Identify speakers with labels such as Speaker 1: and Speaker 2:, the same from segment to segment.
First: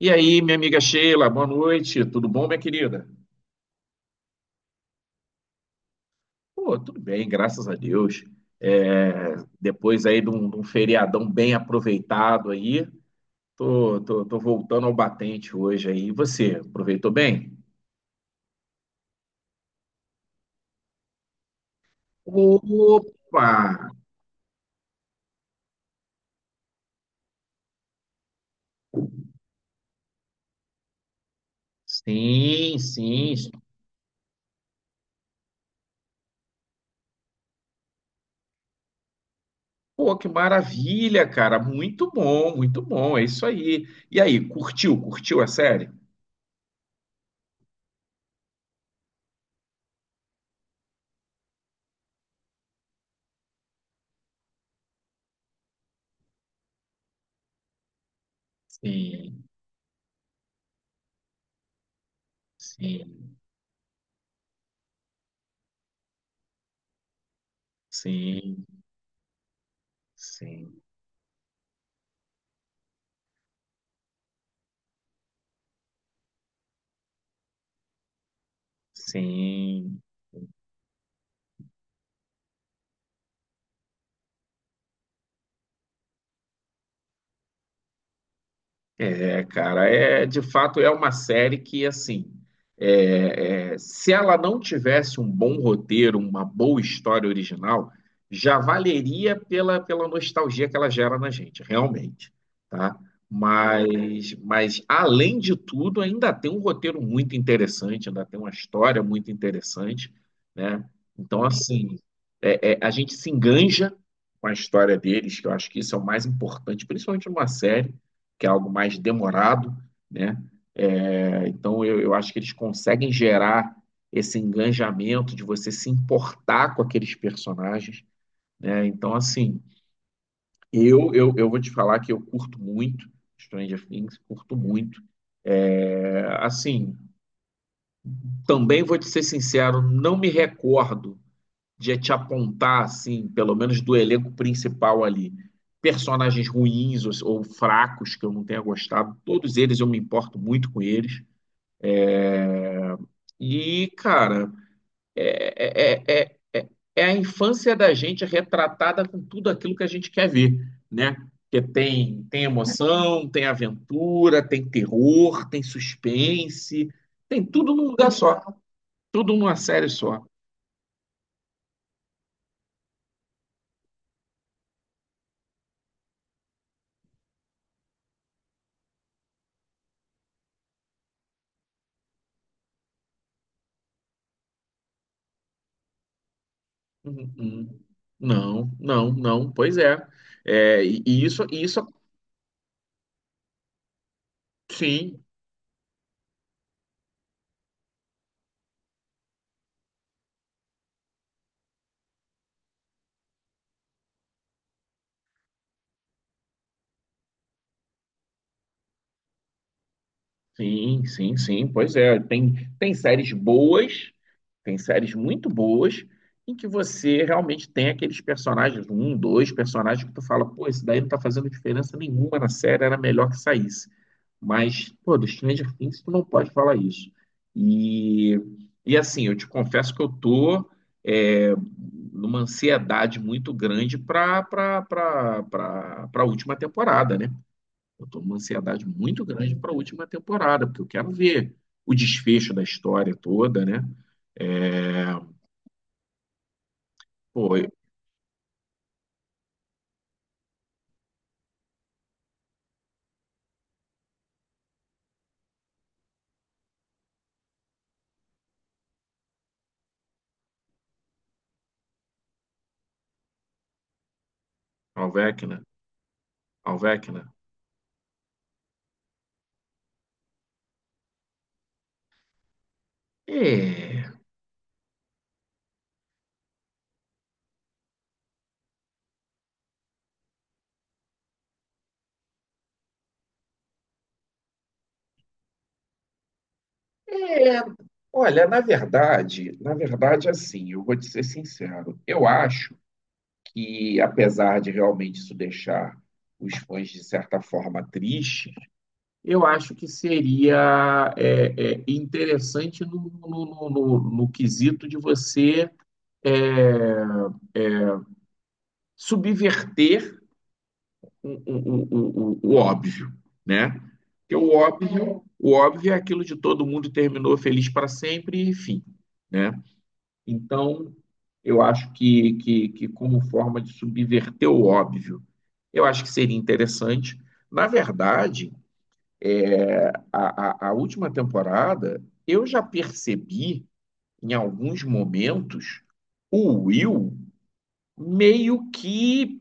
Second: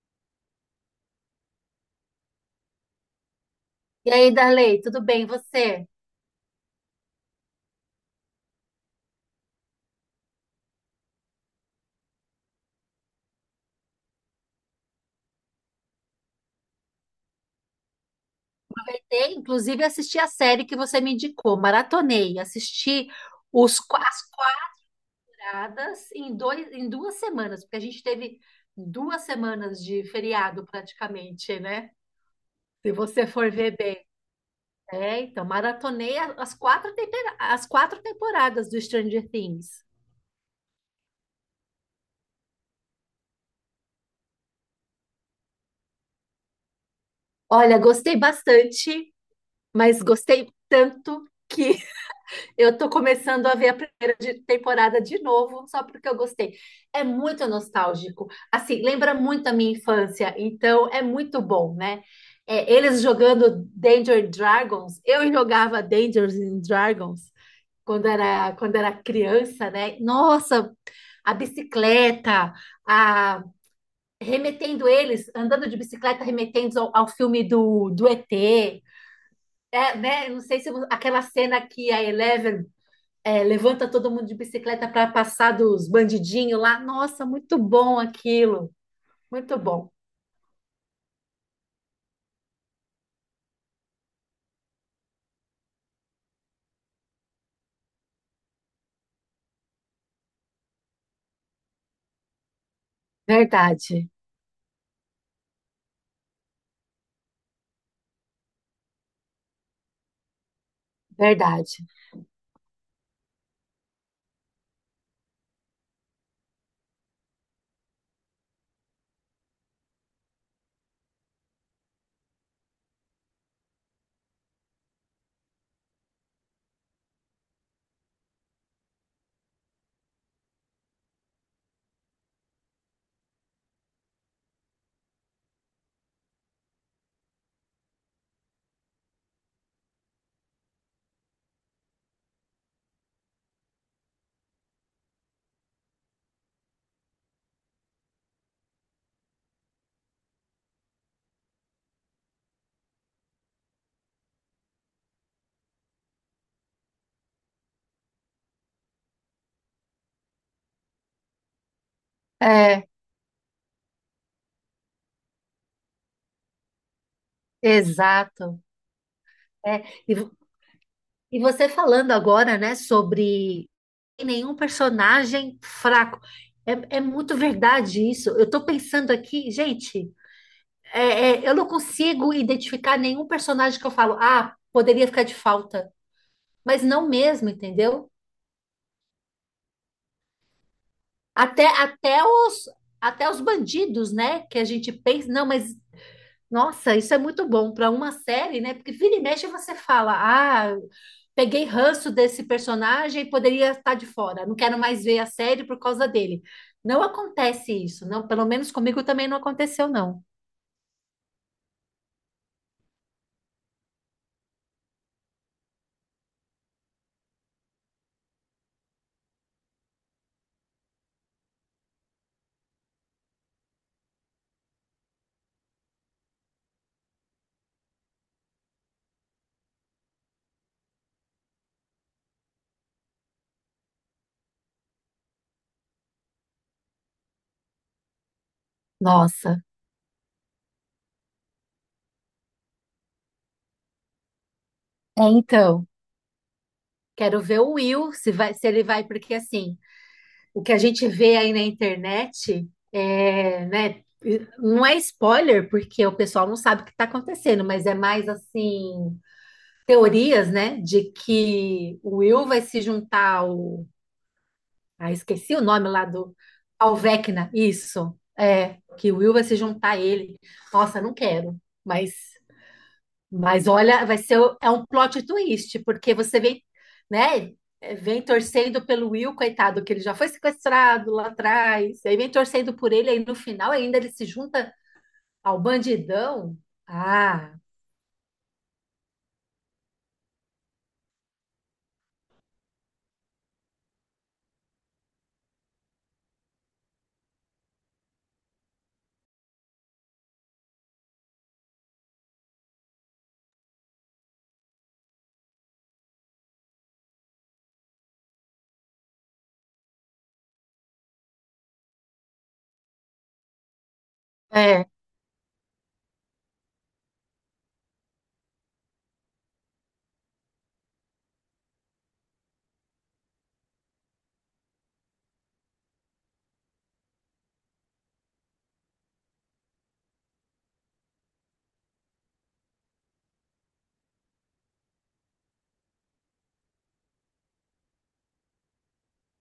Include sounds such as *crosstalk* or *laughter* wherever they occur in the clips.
Speaker 1: E aí, minha amiga Sheila, boa noite. Tudo bom, minha querida?
Speaker 2: E aí, Darley, tudo bem? E você?
Speaker 1: Pô, tudo bem, graças a Deus. É, Depois aí de um feriadão bem aproveitado aí, tô voltando ao batente hoje aí. E você, aproveitou bem?
Speaker 2: E, inclusive, assisti a série que você me indicou, maratonei, assisti
Speaker 1: Opa!
Speaker 2: as quadradas em duas semanas, porque a gente teve duas semanas de feriado praticamente, né?
Speaker 1: Sim,
Speaker 2: Se você
Speaker 1: sim.
Speaker 2: for ver bem. É, então, maratonei as quatro, as quatro temporadas do Stranger Things.
Speaker 1: Pô, que maravilha, cara. Muito bom, muito bom. É isso aí. E aí, curtiu? Curtiu a série?
Speaker 2: Olha, gostei bastante, mas gostei tanto que eu tô começando a ver a primeira temporada de novo, só porque eu gostei. É muito nostálgico. Assim, lembra
Speaker 1: Sim,
Speaker 2: muito a minha infância, então é muito bom, né? É, eles
Speaker 1: sim,
Speaker 2: jogando Danger Dragons, eu jogava Danger Dragons
Speaker 1: sim,
Speaker 2: quando era criança, né? Nossa,
Speaker 1: sim,
Speaker 2: a bicicleta, a, remetendo eles, andando de bicicleta, remetendo ao filme do ET. É,
Speaker 1: sim.
Speaker 2: né? Não sei se aquela cena que a Eleven levanta todo mundo de bicicleta para passar dos bandidinhos lá. Nossa, muito bom aquilo.
Speaker 1: É,
Speaker 2: Muito
Speaker 1: cara,
Speaker 2: bom.
Speaker 1: é de fato é uma série que assim, se ela não tivesse um bom roteiro, uma boa história original, já valeria pela nostalgia que ela gera na gente, realmente, tá?
Speaker 2: Verdade,
Speaker 1: Mas além de tudo, ainda tem um roteiro muito interessante, ainda tem uma história muito interessante, né? Então,
Speaker 2: verdade.
Speaker 1: assim, a gente se enganja com a história deles, que eu acho que isso é o mais importante, principalmente numa série que é algo mais demorado, né? É, então eu acho que eles conseguem gerar esse engajamento de você se importar com aqueles personagens, né? Então, assim, eu vou te falar que eu curto muito Stranger Things, curto muito. É, assim, também vou te ser sincero, não me recordo de te apontar, assim, pelo menos do elenco principal ali, personagens ruins ou fracos que eu não tenha gostado. Todos eles eu me importo muito com eles. E, cara, é, é, é, é, é é a infância da gente retratada com tudo aquilo que a gente quer ver, né? Porque tem
Speaker 2: É,
Speaker 1: emoção, tem aventura, tem terror, tem suspense, tem tudo num lugar só,
Speaker 2: exato.
Speaker 1: tudo numa
Speaker 2: É.
Speaker 1: série
Speaker 2: E,
Speaker 1: só.
Speaker 2: vo- e você falando agora, né, sobre nenhum personagem fraco. É, é muito verdade isso. Eu tô pensando aqui, gente, eu não consigo identificar nenhum personagem que eu falo, ah, poderia ficar de falta. Mas não
Speaker 1: Hum,
Speaker 2: mesmo,
Speaker 1: hum.
Speaker 2: entendeu?
Speaker 1: Não, não, não, pois é. É, e
Speaker 2: Até,
Speaker 1: isso,
Speaker 2: até os, até os bandidos, né? Que a gente
Speaker 1: sim.
Speaker 2: pensa, não, mas nossa, isso é muito bom para uma série, né? Porque vira e mexe você fala, ah, peguei ranço desse personagem poderia estar de fora, não quero mais ver a série por causa dele. Não acontece isso, não, pelo menos comigo também não aconteceu, não.
Speaker 1: Sim, sim, sim, pois é. Tem séries boas, tem séries muito boas, em que você realmente tem aqueles personagens, um, dois personagens que tu fala, pô, esse daí não tá fazendo diferença nenhuma na série, era melhor que saísse. Mas, pô, do Stranger Things tu não pode falar isso. E, e assim, eu te confesso que eu tô é, numa ansiedade muito grande para a última temporada, né? Eu estou numa ansiedade muito grande
Speaker 2: Nossa,
Speaker 1: para a última temporada, porque eu quero ver o desfecho da história toda, né? É,
Speaker 2: é então. Quero
Speaker 1: pô,
Speaker 2: ver o Will, se vai, se ele vai, porque assim. O que a gente vê aí na internet é, né, não é spoiler, porque o pessoal não sabe o que está acontecendo, mas é mais assim, teorias, né, de que o Will vai se juntar ao. Ah, esqueci o
Speaker 1: Alvecna,
Speaker 2: nome lá do. Ao
Speaker 1: Alvecna.
Speaker 2: Vecna, isso. É, que o Will vai se juntar a ele. Nossa, não quero, mas mas olha,
Speaker 1: É,
Speaker 2: vai ser é um plot twist, porque você vem, né, vem torcendo pelo Will, coitado, que ele já foi sequestrado lá atrás, aí vem torcendo por ele, aí no final ainda ele se junta ao bandidão. Ah,
Speaker 1: é, olha, na verdade, assim, eu vou te ser sincero, eu acho que, apesar de realmente isso deixar os fãs, de certa forma, tristes, eu acho que seria é, é, interessante no quesito de você é, subverter o óbvio, né? Porque
Speaker 2: é,
Speaker 1: o óbvio é aquilo de todo mundo terminou feliz para sempre e fim, né? Então, eu acho que como forma de subverter o óbvio, eu acho que seria interessante. Na verdade, a última temporada, eu já percebi, em alguns momentos, o Will meio que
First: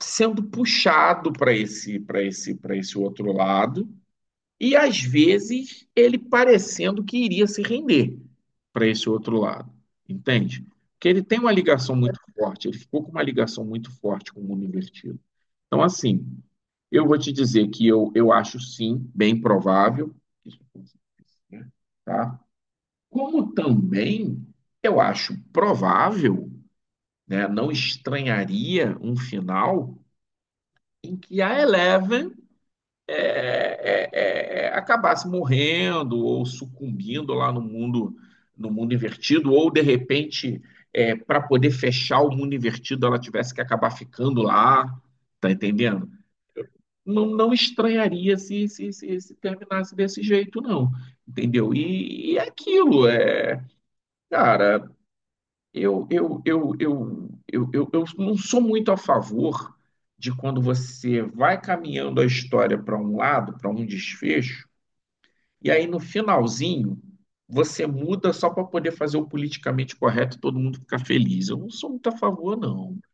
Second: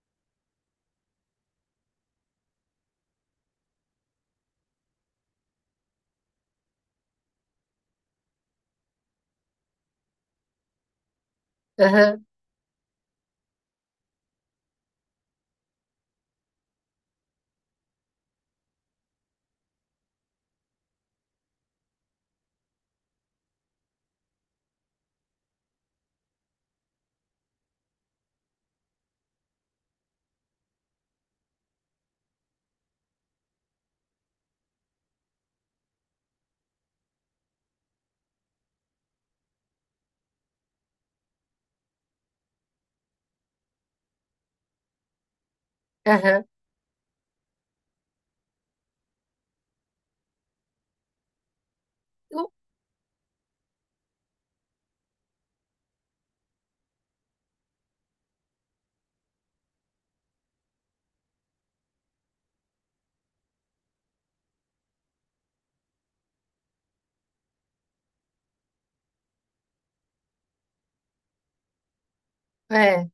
Speaker 1: sendo puxado para esse, para esse outro lado, e às vezes ele parecendo que iria se render para esse outro lado, entende? Porque ele tem uma ligação muito
Speaker 2: aham,
Speaker 1: forte, ele ficou com uma ligação muito forte com o mundo invertido. Então, assim, eu vou te dizer que eu acho sim, bem provável, que isso aconteça, tá? Como também eu acho provável, né, não estranharia um final em que a Eleven acabasse morrendo ou sucumbindo lá no mundo no mundo invertido, ou de repente, é, para poder fechar o mundo invertido, ela tivesse que acabar ficando lá, tá entendendo?
Speaker 2: aham,
Speaker 1: Não, não estranharia se terminasse desse jeito, não. Entendeu? E é
Speaker 2: uh,
Speaker 1: aquilo é. Cara, eu não sou muito a favor de quando você vai caminhando a história para um lado, para um desfecho, e aí no finalzinho, você muda só para poder fazer o politicamente correto, e todo mundo ficar feliz. Eu não sou muito a favor, não.
Speaker 2: é,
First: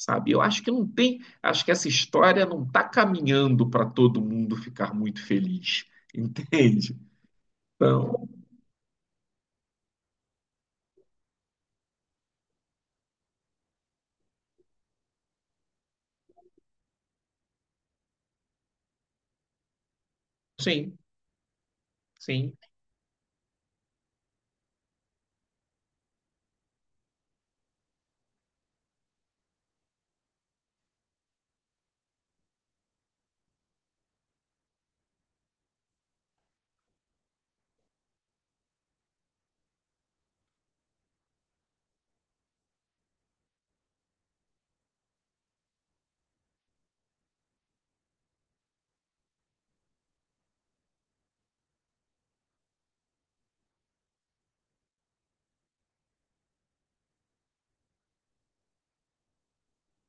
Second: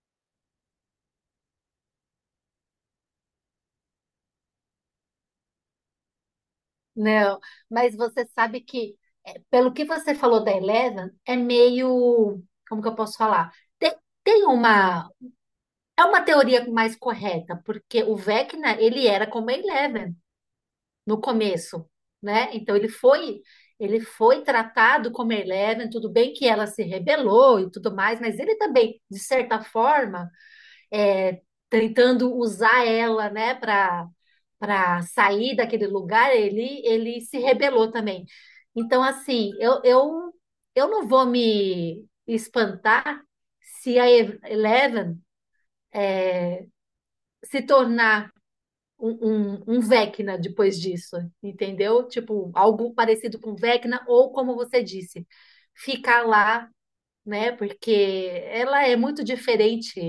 Speaker 1: Sabe? Eu acho que não tem, acho que essa história não está caminhando para todo mundo ficar muito feliz. *laughs* Entende?
Speaker 2: não, mas você
Speaker 1: Então,
Speaker 2: sabe que, pelo que você falou da Eleven, é meio, como que eu posso falar? Tem, tem uma, é uma teoria mais correta, porque o Vecna, ele era como a Eleven,
Speaker 1: sim,
Speaker 2: no começo, né?
Speaker 1: sim,
Speaker 2: Então ele foi tratado como Eleven, tudo bem que ela se rebelou e tudo mais, mas ele também, de certa forma, é, tentando usar ela, né, para sair daquele lugar, ele se rebelou também. Então assim, eu não vou me espantar se a Eleven se tornar um Vecna depois disso, entendeu? Tipo, algo parecido com Vecna, ou como você disse, ficar lá, né? Porque ela é muito diferente.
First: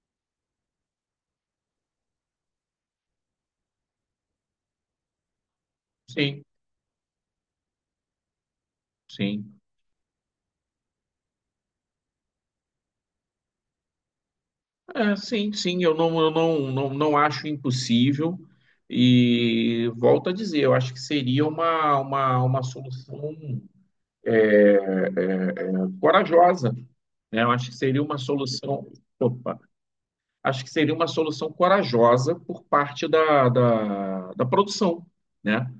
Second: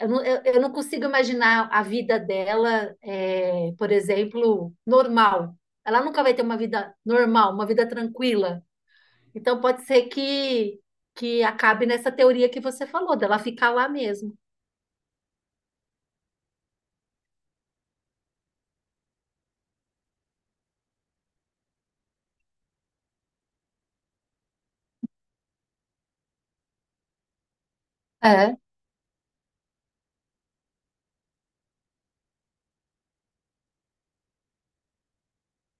Speaker 2: Eu não consigo imaginar a vida dela, é, por exemplo, normal. Ela nunca vai ter
Speaker 1: sim,
Speaker 2: uma vida normal, uma vida tranquila.
Speaker 1: sim.
Speaker 2: Então pode ser que acabe nessa teoria que você falou, dela ficar lá mesmo.
Speaker 1: É, sim, sim, eu não, não acho impossível. E volto a dizer, eu acho que seria uma solução é, é, corajosa. Né? Eu acho que seria uma
Speaker 2: É,
Speaker 1: solução, opa, acho que seria uma solução corajosa por parte da produção, né?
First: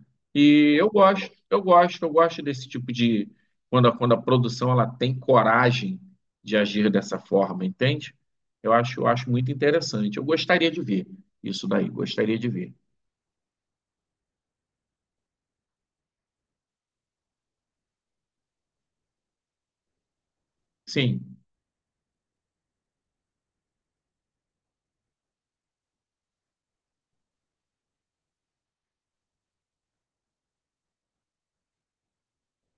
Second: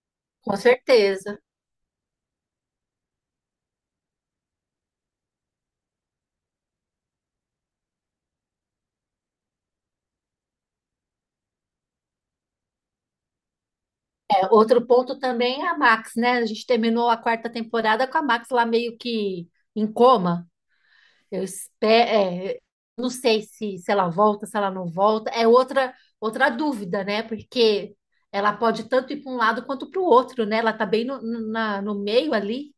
Speaker 2: com
Speaker 1: E
Speaker 2: certeza.
Speaker 1: eu gosto desse tipo de quando quando a produção ela tem coragem de agir dessa forma, entende? Eu acho muito interessante. Eu gostaria de ver isso daí, gostaria de ver.
Speaker 2: Outro ponto também é a Max, né? A gente terminou a quarta temporada com a Max lá meio que em coma.
Speaker 1: Sim,
Speaker 2: Eu espero, não sei se, se ela volta, se ela não volta. É outra dúvida, né? Porque ela pode tanto ir para um lado quanto para o outro, né? Ela tá bem no, no meio ali.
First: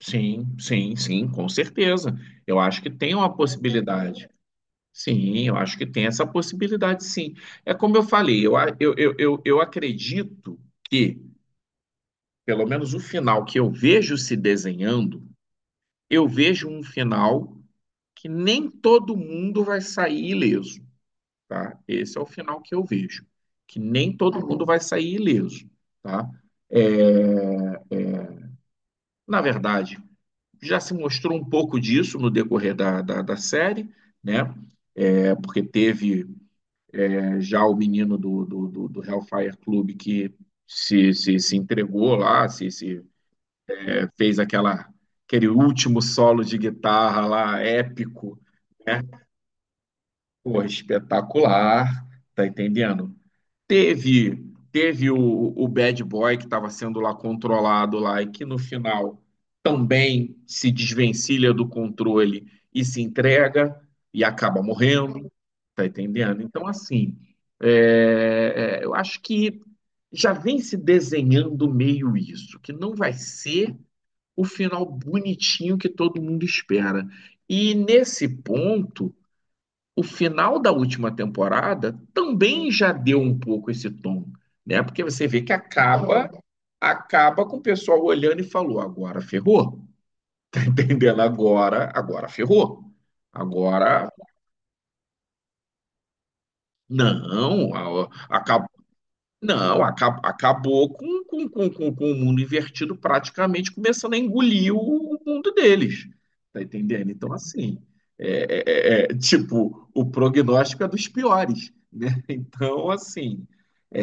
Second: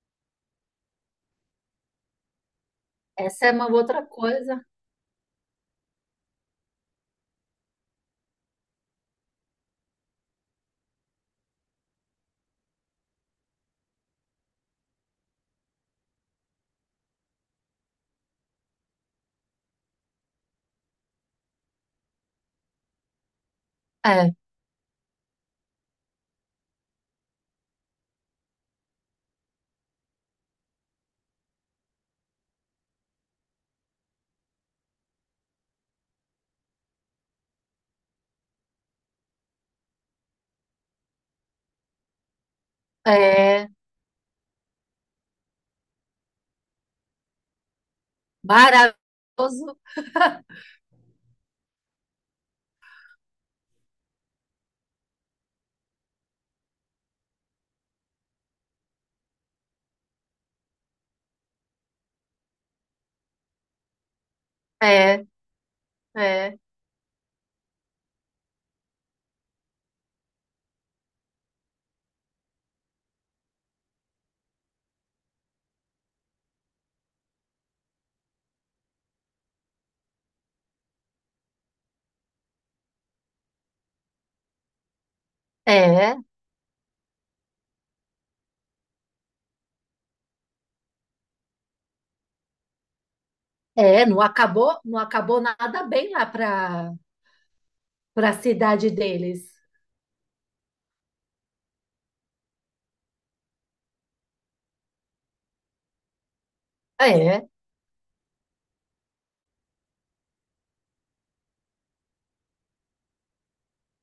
Speaker 1: sim, sim, sim, com certeza. Eu acho que tem uma
Speaker 2: Essa é uma outra
Speaker 1: possibilidade.
Speaker 2: coisa.
Speaker 1: Sim, eu acho que tem essa possibilidade, sim. É como eu falei, eu, a- eu, eu acredito que, pelo menos o final que eu vejo se desenhando, eu vejo um final que nem todo mundo vai sair ileso, tá? Esse é o final que eu vejo, que nem
Speaker 2: É,
Speaker 1: todo mundo vai sair ileso, tá? Na verdade, já se mostrou um pouco disso no decorrer da série, né? É, porque teve já o menino do Hellfire Club que se entregou lá, se
Speaker 2: é
Speaker 1: é, fez aquela, aquele último solo de guitarra lá, épico, né?
Speaker 2: maravilhoso.
Speaker 1: Pô, espetacular, tá entendendo? Teve teve o Bad Boy que estava sendo lá controlado lá e que no final também se desvencilha do controle e se entrega e acaba
Speaker 2: É,
Speaker 1: morrendo. Tá entendendo?
Speaker 2: é,
Speaker 1: Então, assim, eu acho que já vem se desenhando meio isso, que não vai ser o final bonitinho que todo mundo espera. E nesse ponto, o final da última temporada também já deu um pouco esse tom, né? Porque você vê que
Speaker 2: é, é.
Speaker 1: acaba com o pessoal olhando e falou: agora ferrou. *laughs* Entendendo? Agora, agora ferrou.
Speaker 2: É,
Speaker 1: Agora,
Speaker 2: não acabou, não acabou nada bem lá
Speaker 1: não, a-
Speaker 2: para a
Speaker 1: acabou
Speaker 2: cidade deles.
Speaker 1: Não, acabou com o mundo invertido praticamente começando a engolir o mundo deles. Tá
Speaker 2: É,
Speaker 1: entendendo? Então,
Speaker 2: é,
Speaker 1: assim, tipo, o prognóstico é dos piores, né? *laughs* Então, assim,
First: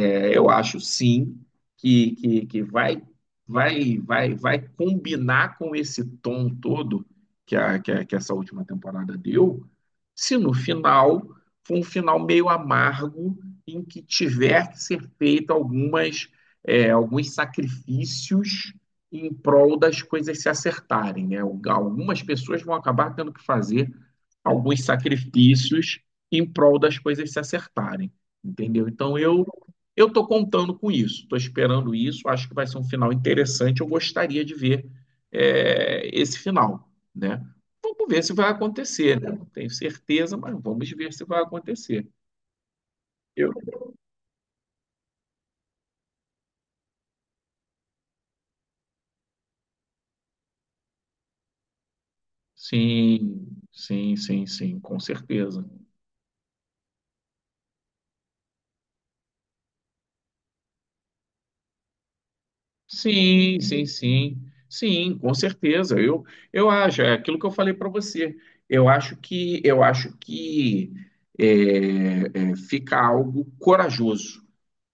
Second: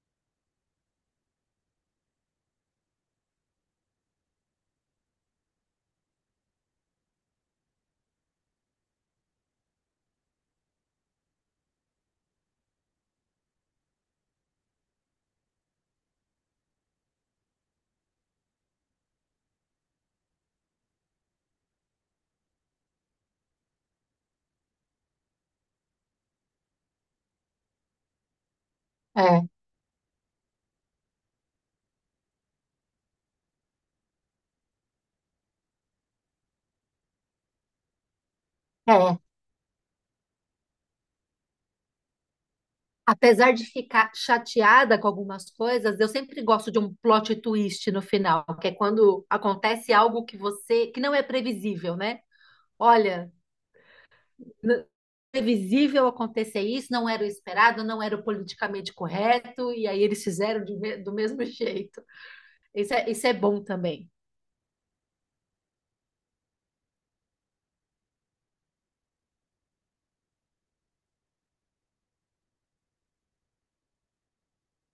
Speaker 1: é, eu acho sim que vai, vai combinar com esse tom todo que essa última temporada deu, se no final for um final meio amargo em que tiver que ser feito algumas, é, alguns sacrifícios em prol das coisas se acertarem, né? Algumas pessoas vão acabar tendo que fazer alguns sacrifícios em prol das coisas se acertarem, entendeu? Então eu estou contando com isso, estou esperando isso, acho que vai ser um final interessante. Eu gostaria de ver é, esse final, né? Vamos ver se vai
Speaker 2: é.
Speaker 1: acontecer, né? Não tenho certeza, mas vamos ver se vai acontecer. Eu-
Speaker 2: Apesar de ficar chateada com algumas coisas, eu sempre gosto de um plot twist no final, que é quando acontece algo que você, que não é previsível, né? Olha,
Speaker 1: Sim, sim, sim, sim,
Speaker 2: n-
Speaker 1: com certeza.
Speaker 2: previsível acontecer isso, não era o esperado, não era o politicamente correto, e aí eles fizeram do mesmo *laughs* jeito. Isso é
Speaker 1: Sim,
Speaker 2: bom
Speaker 1: sim,
Speaker 2: também.
Speaker 1: sim. Sim, com certeza. Eu acho, é aquilo que eu falei para você. Eu acho que é, fica algo corajoso.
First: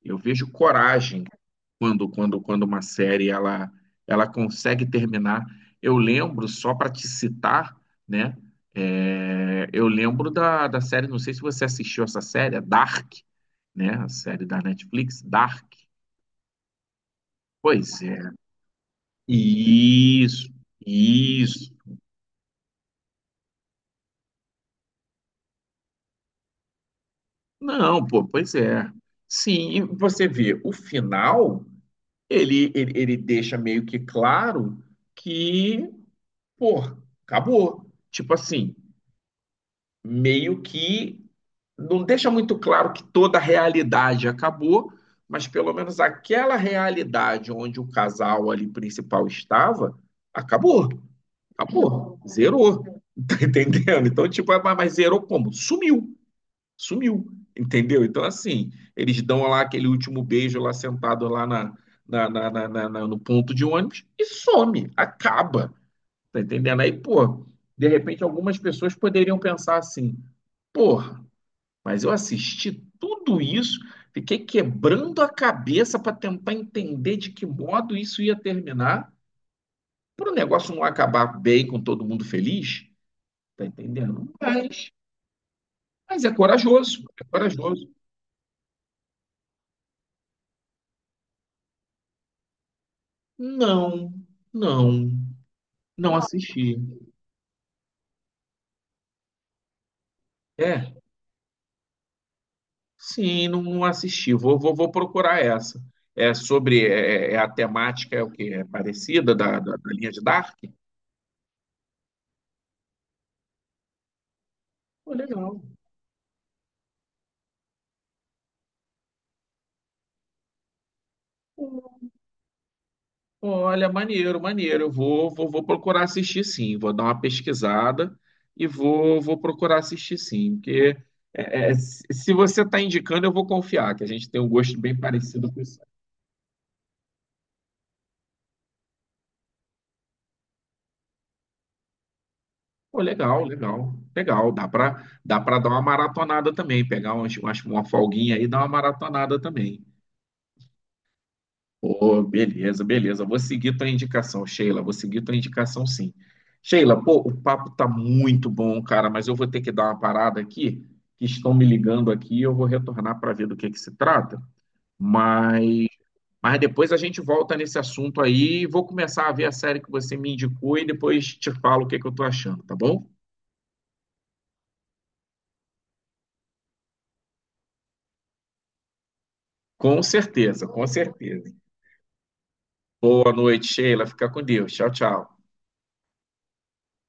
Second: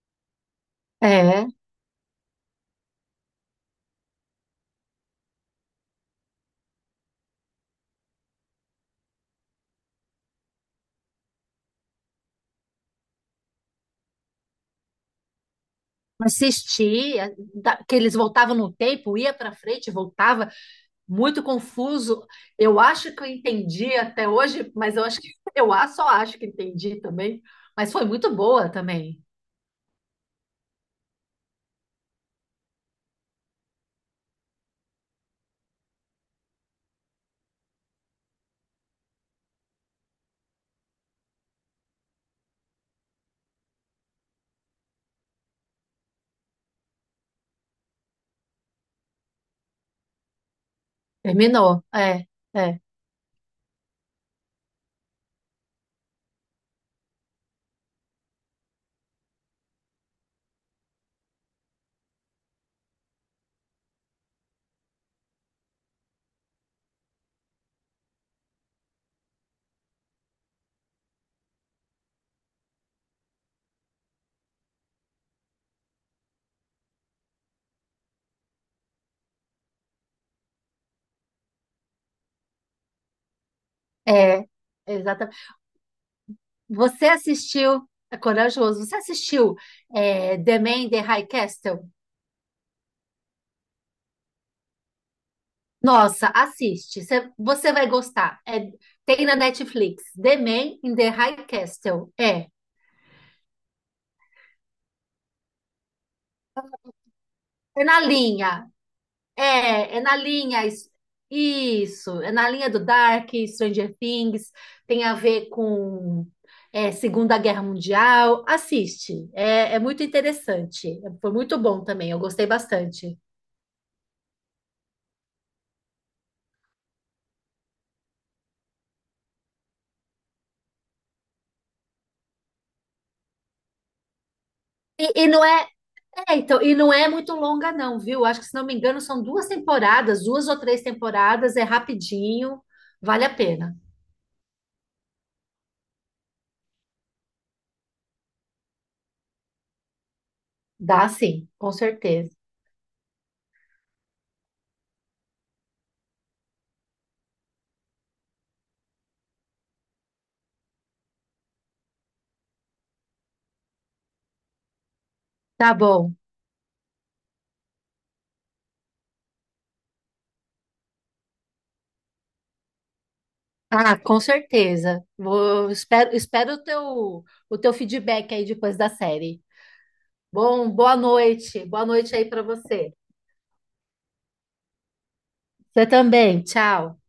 Speaker 1: Eu vejo coragem
Speaker 2: É,
Speaker 1: quando uma série ela consegue terminar. Eu lembro só para te citar, né? É, eu lembro da série, não sei se você assistiu essa série, a Dark, né? A série da Netflix, Dark.
Speaker 2: assistir, que
Speaker 1: Pois
Speaker 2: eles
Speaker 1: é.
Speaker 2: voltavam no tempo, ia para frente, voltava.
Speaker 1: Isso,
Speaker 2: Muito
Speaker 1: isso.
Speaker 2: confuso. Eu acho que eu entendi até hoje, mas eu acho que *laughs* só acho que entendi também. Mas foi
Speaker 1: Não, pô,
Speaker 2: muito
Speaker 1: pois
Speaker 2: boa
Speaker 1: é.
Speaker 2: também.
Speaker 1: Sim, e você vê, o final, ele deixa meio que claro que, pô, acabou. Tipo assim, meio que não deixa muito claro que toda a realidade acabou, mas pelo menos aquela realidade onde o casal ali principal estava, acabou,
Speaker 2: Terminou.
Speaker 1: acabou,
Speaker 2: É,
Speaker 1: zerou, *laughs* tá entendendo? Então, tipo, ah, mas zerou como? Sumiu, sumiu, entendeu? Então, assim, eles dão lá aquele último beijo lá sentado lá no ponto de ônibus e some, acaba, tá entendendo? Aí, pô, de repente algumas pessoas poderiam pensar assim, porra, mas eu assisti tudo isso, fiquei quebrando a cabeça para tentar entender de que modo isso ia terminar, para o negócio não acabar bem com todo mundo feliz, tá entendendo?
Speaker 2: é, exatamente.
Speaker 1: Mas é corajoso,
Speaker 2: Você
Speaker 1: é corajoso.
Speaker 2: assistiu, é corajoso, você assistiu é, The Man in the High Castle?
Speaker 1: Não, não, não
Speaker 2: Nossa,
Speaker 1: assisti.
Speaker 2: assiste. Você vai gostar. É, tem na Netflix. The Man
Speaker 1: É,
Speaker 2: in the High Castle. É.
Speaker 1: sim, não, não assisti. Vou procurar essa. É sobre é, é é a
Speaker 2: É na
Speaker 1: temática, é o que é
Speaker 2: linha.
Speaker 1: parecida da
Speaker 2: É, é
Speaker 1: linha
Speaker 2: na
Speaker 1: de Dark.
Speaker 2: linha. Isso, é na linha do Dark, Stranger Things, tem
Speaker 1: Pô,
Speaker 2: a ver
Speaker 1: legal.
Speaker 2: com é, Segunda Guerra Mundial. Assiste, é, é muito interessante. Foi muito bom também, eu gostei bastante.
Speaker 1: Olha, maneiro, maneiro. Vou procurar assistir sim. Vou dar uma pesquisada e vou procurar assistir sim. Porque se se você está indicando, eu vou confiar, que a gente tem um gosto bem
Speaker 2: E não
Speaker 1: parecido com
Speaker 2: é,
Speaker 1: isso.
Speaker 2: é, então, e não é muito longa, não, viu? Acho que, se não me engano, são duas temporadas, duas ou três temporadas, é rapidinho,
Speaker 1: Pô,
Speaker 2: vale a
Speaker 1: legal,
Speaker 2: pena.
Speaker 1: legal, legal. Dá para dar uma maratonada também, pegar uma folguinha aí e dar uma maratonada também.
Speaker 2: Dá sim, com
Speaker 1: Pô,
Speaker 2: certeza.
Speaker 1: beleza, beleza. Vou seguir tua indicação, Sheila. Vou seguir tua indicação, sim. Sheila, pô, o papo tá muito bom, cara, mas eu vou ter que dar uma parada aqui, que estão me ligando aqui, e eu vou retornar para ver do que se trata.
Speaker 2: Tá
Speaker 1: Mas,
Speaker 2: bom.
Speaker 1: mas depois a gente volta nesse assunto aí, vou começar a ver a série que você me indicou e depois te falo o que que eu tô achando, tá bom?
Speaker 2: Ah, com certeza. Espero, o teu feedback aí depois da série.
Speaker 1: Com certeza,
Speaker 2: Bom,
Speaker 1: com
Speaker 2: boa
Speaker 1: certeza.
Speaker 2: noite. Boa noite aí para você.
Speaker 1: Boa noite, Sheila. Fica com Deus. Tchau, tchau.
Speaker 2: Você também. Tchau.